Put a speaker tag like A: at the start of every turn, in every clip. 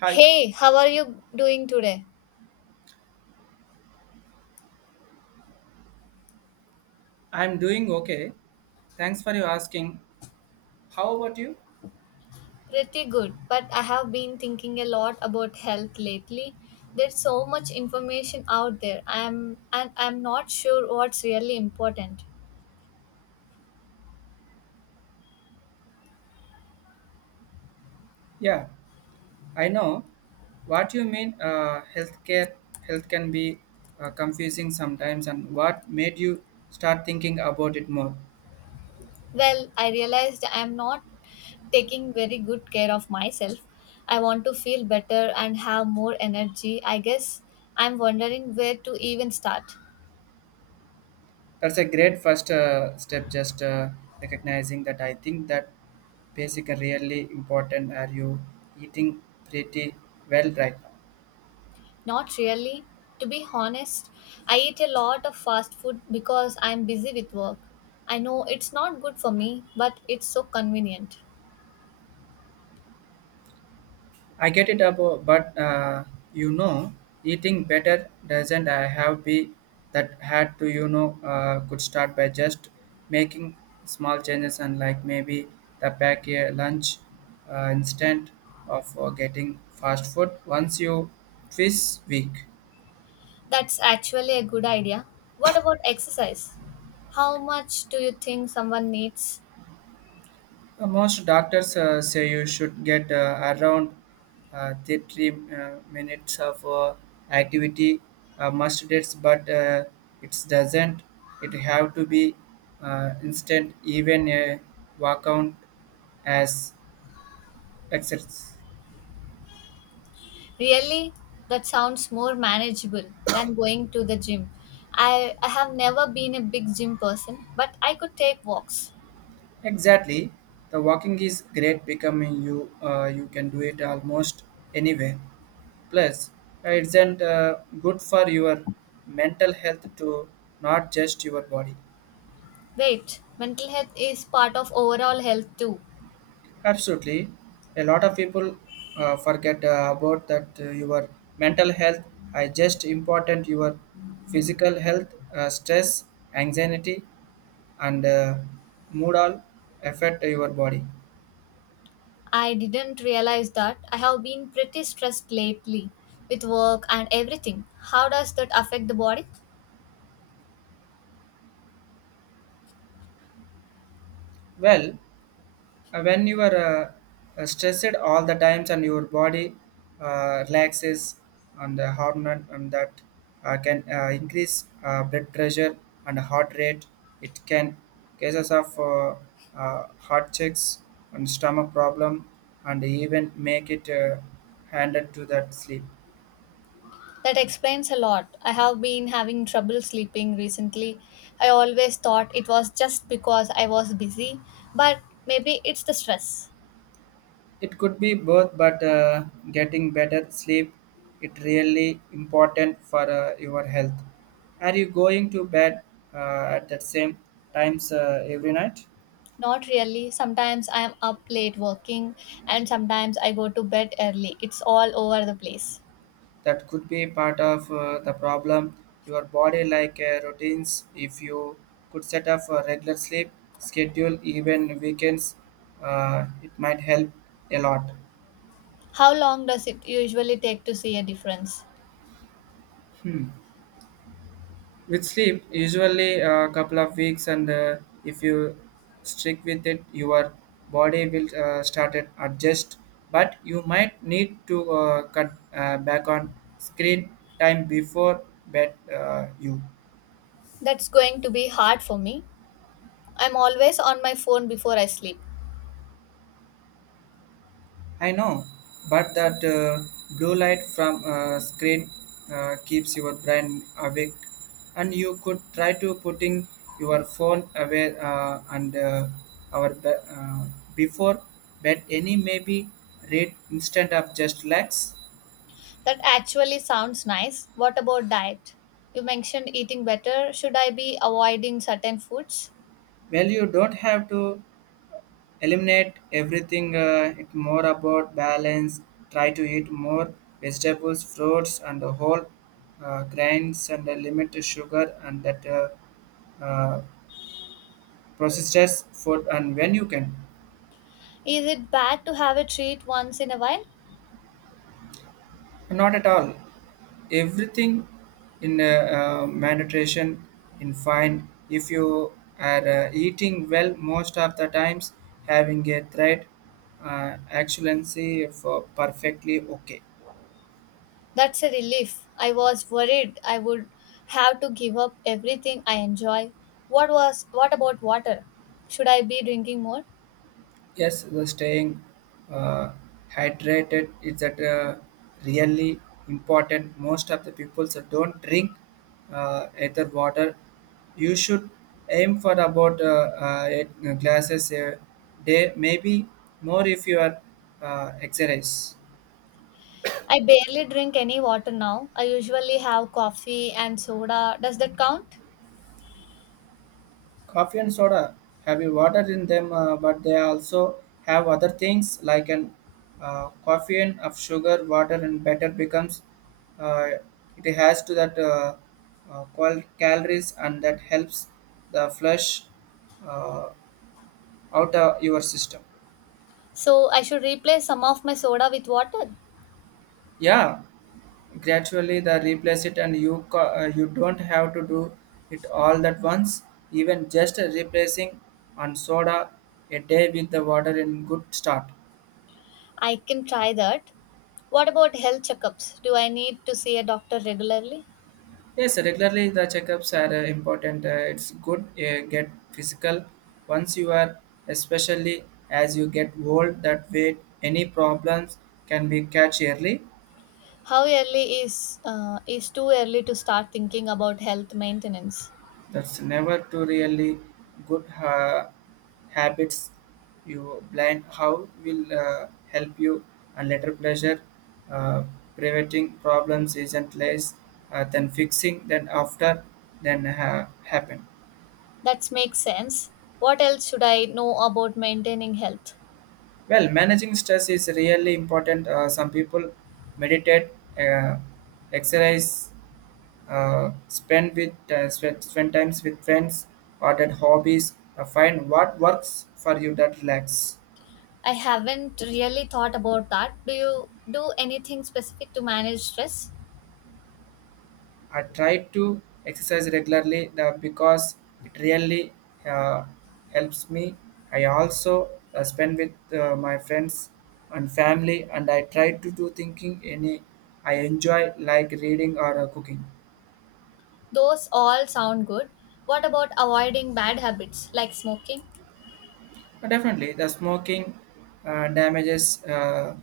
A: Hi,
B: Hey, how are you doing today?
A: I'm doing okay. Thanks for you asking. How about you?
B: Pretty good, but I have been thinking a lot about health lately. There's so much information out there. I'm not sure what's really important.
A: Yeah, I know what you mean. Healthcare, health can be confusing sometimes, and what made you start thinking about it more?
B: Well, I realized I'm not taking very good care of myself. I want to feel better and have more energy. I guess I'm wondering where to even start.
A: That's a great first step. Just recognizing that I think that basic and really important. Are you eating pretty well right now?
B: Not really. To be honest, I eat a lot of fast food because I'm busy with work. I know it's not good for me, but it's so convenient.
A: I get it about, but you know, eating better doesn't I have be that had to could start by just making small changes and like maybe the pack a lunch instead of getting fast food once you this week.
B: That's actually a good idea. What about exercise? How much do you think someone needs?
A: Most doctors say you should get around 30 minutes of activity must dates, but it doesn't. It have to be instant, even a walk out as exercise.
B: Really? That sounds more manageable than going to the gym. I have never been a big gym person, but I could take walks.
A: Exactly, the walking is great. Becoming you, you can do it almost anywhere. Plus, it's an, good for your mental health to not just your body.
B: Wait, mental health is part of overall health too.
A: Absolutely, a lot of people forget about that your mental health is just important your physical health, stress, anxiety, and mood all affect your body.
B: I didn't realize that. I have been pretty stressed lately with work and everything. How does that affect the body?
A: Well, when you are stressed all the times and your body relaxes and the hormone and that can increase blood pressure and heart rate it can cases of heart checks and stomach problem and even make it handed to that sleep.
B: That explains a lot. I have been having trouble sleeping recently. I always thought it was just because I was busy, but maybe it's the stress.
A: It could be both, but getting better sleep it really important for your health. Are you going to bed at the same times every night?
B: Not really. Sometimes I am up late working, and sometimes I go to bed early. It's all over the place.
A: That could be part of the problem. Your body like routines. If you could set up a regular sleep schedule, even weekends, it might help a lot.
B: How long does it usually take to see a difference?
A: With sleep, usually a couple of weeks, and if you stick with it, your body will start and adjust. But you might need to cut back on screen time before bed. You.
B: That's going to be hard for me. I'm always on my phone before I sleep.
A: I know, but that blue light from screen keeps your brain awake, and you could try to putting your phone away our be- uh, before bed. Any maybe read instead of just relax.
B: That actually sounds nice. What about diet? You mentioned eating better. Should I be avoiding certain foods?
A: Well, you don't have to eliminate everything. It's more about balance. Try to eat more vegetables, fruits, and the whole grains and limit the sugar and that. Uh, processed food and when you can.
B: Is it bad to have a treat once in a while?
A: Not at all, everything in meditation in fine if you are eating well most of the times having a threat excellency for perfectly okay.
B: That's a relief. I was worried I would have to give up everything I enjoy. What was what about water? Should I be drinking more?
A: Yes, the staying uh, hydrated is that really important. Most of the people so don't drink either water. You should aim for about eight glasses a day, maybe more if you are exercise.
B: I barely drink any water now. I usually have coffee and soda. Does that count?
A: Coffee and soda have a water in them but they also have other things like an caffeine of sugar water and better becomes uh, it has to that calories and that helps the flush uh, out of your system.
B: So I should replace some of my soda with water?
A: Yeah, gradually the replace it and you don't have to do it all at once, even just replacing on soda a day with the water in good start.
B: I can try that. What about health checkups? Do I need to see a doctor regularly?
A: Yes, regularly the checkups are important. It's good get physical once you are, especially as you get old. That way, any problems can be catch early.
B: How early is too early to start thinking about health maintenance?
A: That's never too really good habits. You blind how will help you and later pleasure. Uh, Preventing problems isn't less than fixing. Then after then happen.
B: That makes sense. What else should I know about maintaining health?
A: Well, managing stress is really important. Some people meditate, uh, exercise, spend with spend times with friends, or that hobbies. Find what works for you that relax.
B: I haven't really thought about that. Do you do anything specific to manage stress?
A: I try to exercise regularly because it really uh, helps me. I also spend with my friends and family, and I try to do thinking any I enjoy like reading or cooking.
B: Those all sound good. What about avoiding bad habits like smoking?
A: Definitely, the smoking damages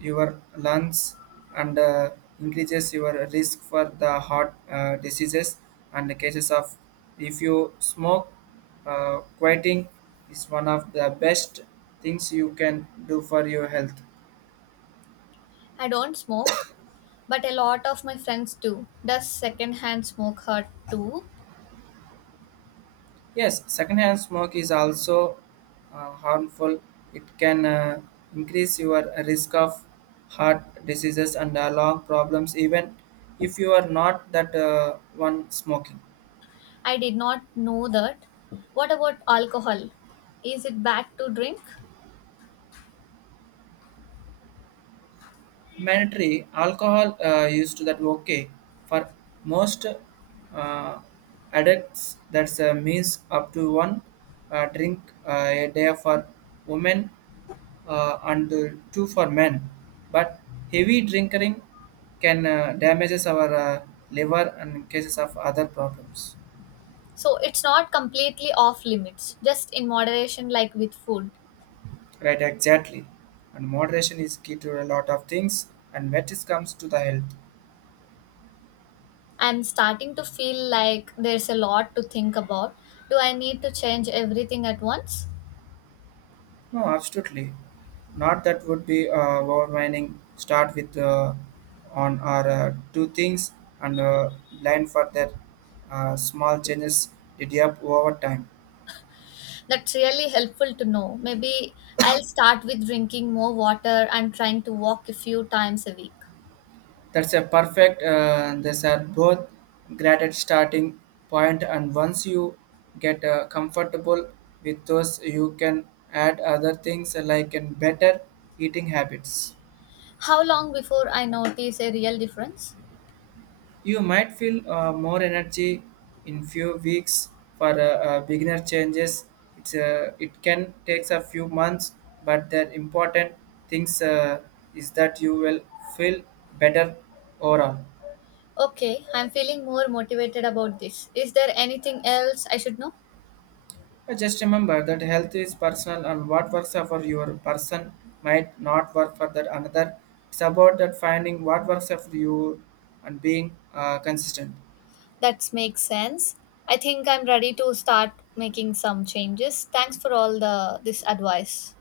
A: your lungs and increases your risk for the heart diseases and the cases of if you smoke, quitting is one of the best things you can do for your health.
B: I don't smoke, but a lot of my friends do. Does secondhand smoke hurt too?
A: Yes, secondhand smoke is also harmful. It can increase your risk of heart diseases and lung problems, even if you are not that one smoking.
B: I did not know that. What about alcohol? Is it bad to drink?
A: Mandatory alcohol used to that okay for most uh, addicts. That's means up to one drink a day for women and two for men. But heavy drinking can damages our liver and in cases of other problems.
B: So it's not completely off limits, just in moderation, like with food.
A: Right, exactly. And moderation is key to a lot of things. And when it comes to the health,
B: I'm starting to feel like there's a lot to think about. Do I need to change everything at once?
A: no, absolutely, not that would be overwhelming. Start with on our two things and plan for their small changes. Did you over time?
B: That's really helpful to know. Maybe I'll start with drinking more water and trying to walk a few times a week.
A: That's a perfect. These are both great at starting point, and once you get comfortable with those, you can add other things like in better eating habits.
B: How long before I notice a real difference?
A: You might feel more energy in few weeks for beginner changes. It's it can takes a few months, but the important things is that you will feel better overall.
B: Okay, I'm feeling more motivated about this. Is there anything else I should know?
A: Just remember that health is personal and what works for your person might not work for that another. It's about that finding what works for you and being consistent.
B: That makes sense. I think I'm ready to start making some changes. Thanks for all the this advice.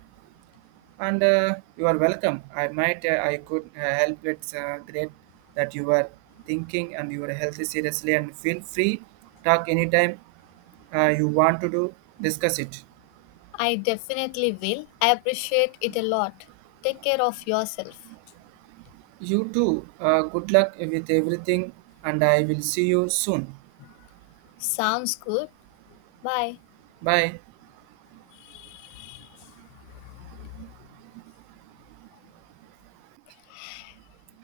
A: And you are welcome. I could help. It's great that you are thinking and your health is seriously and feel free talk anytime you want to do discuss it.
B: I definitely will. I appreciate it a lot. Take care of yourself.
A: You too. Good luck with everything and I will see you soon.
B: Sounds good. Bye.
A: Bye.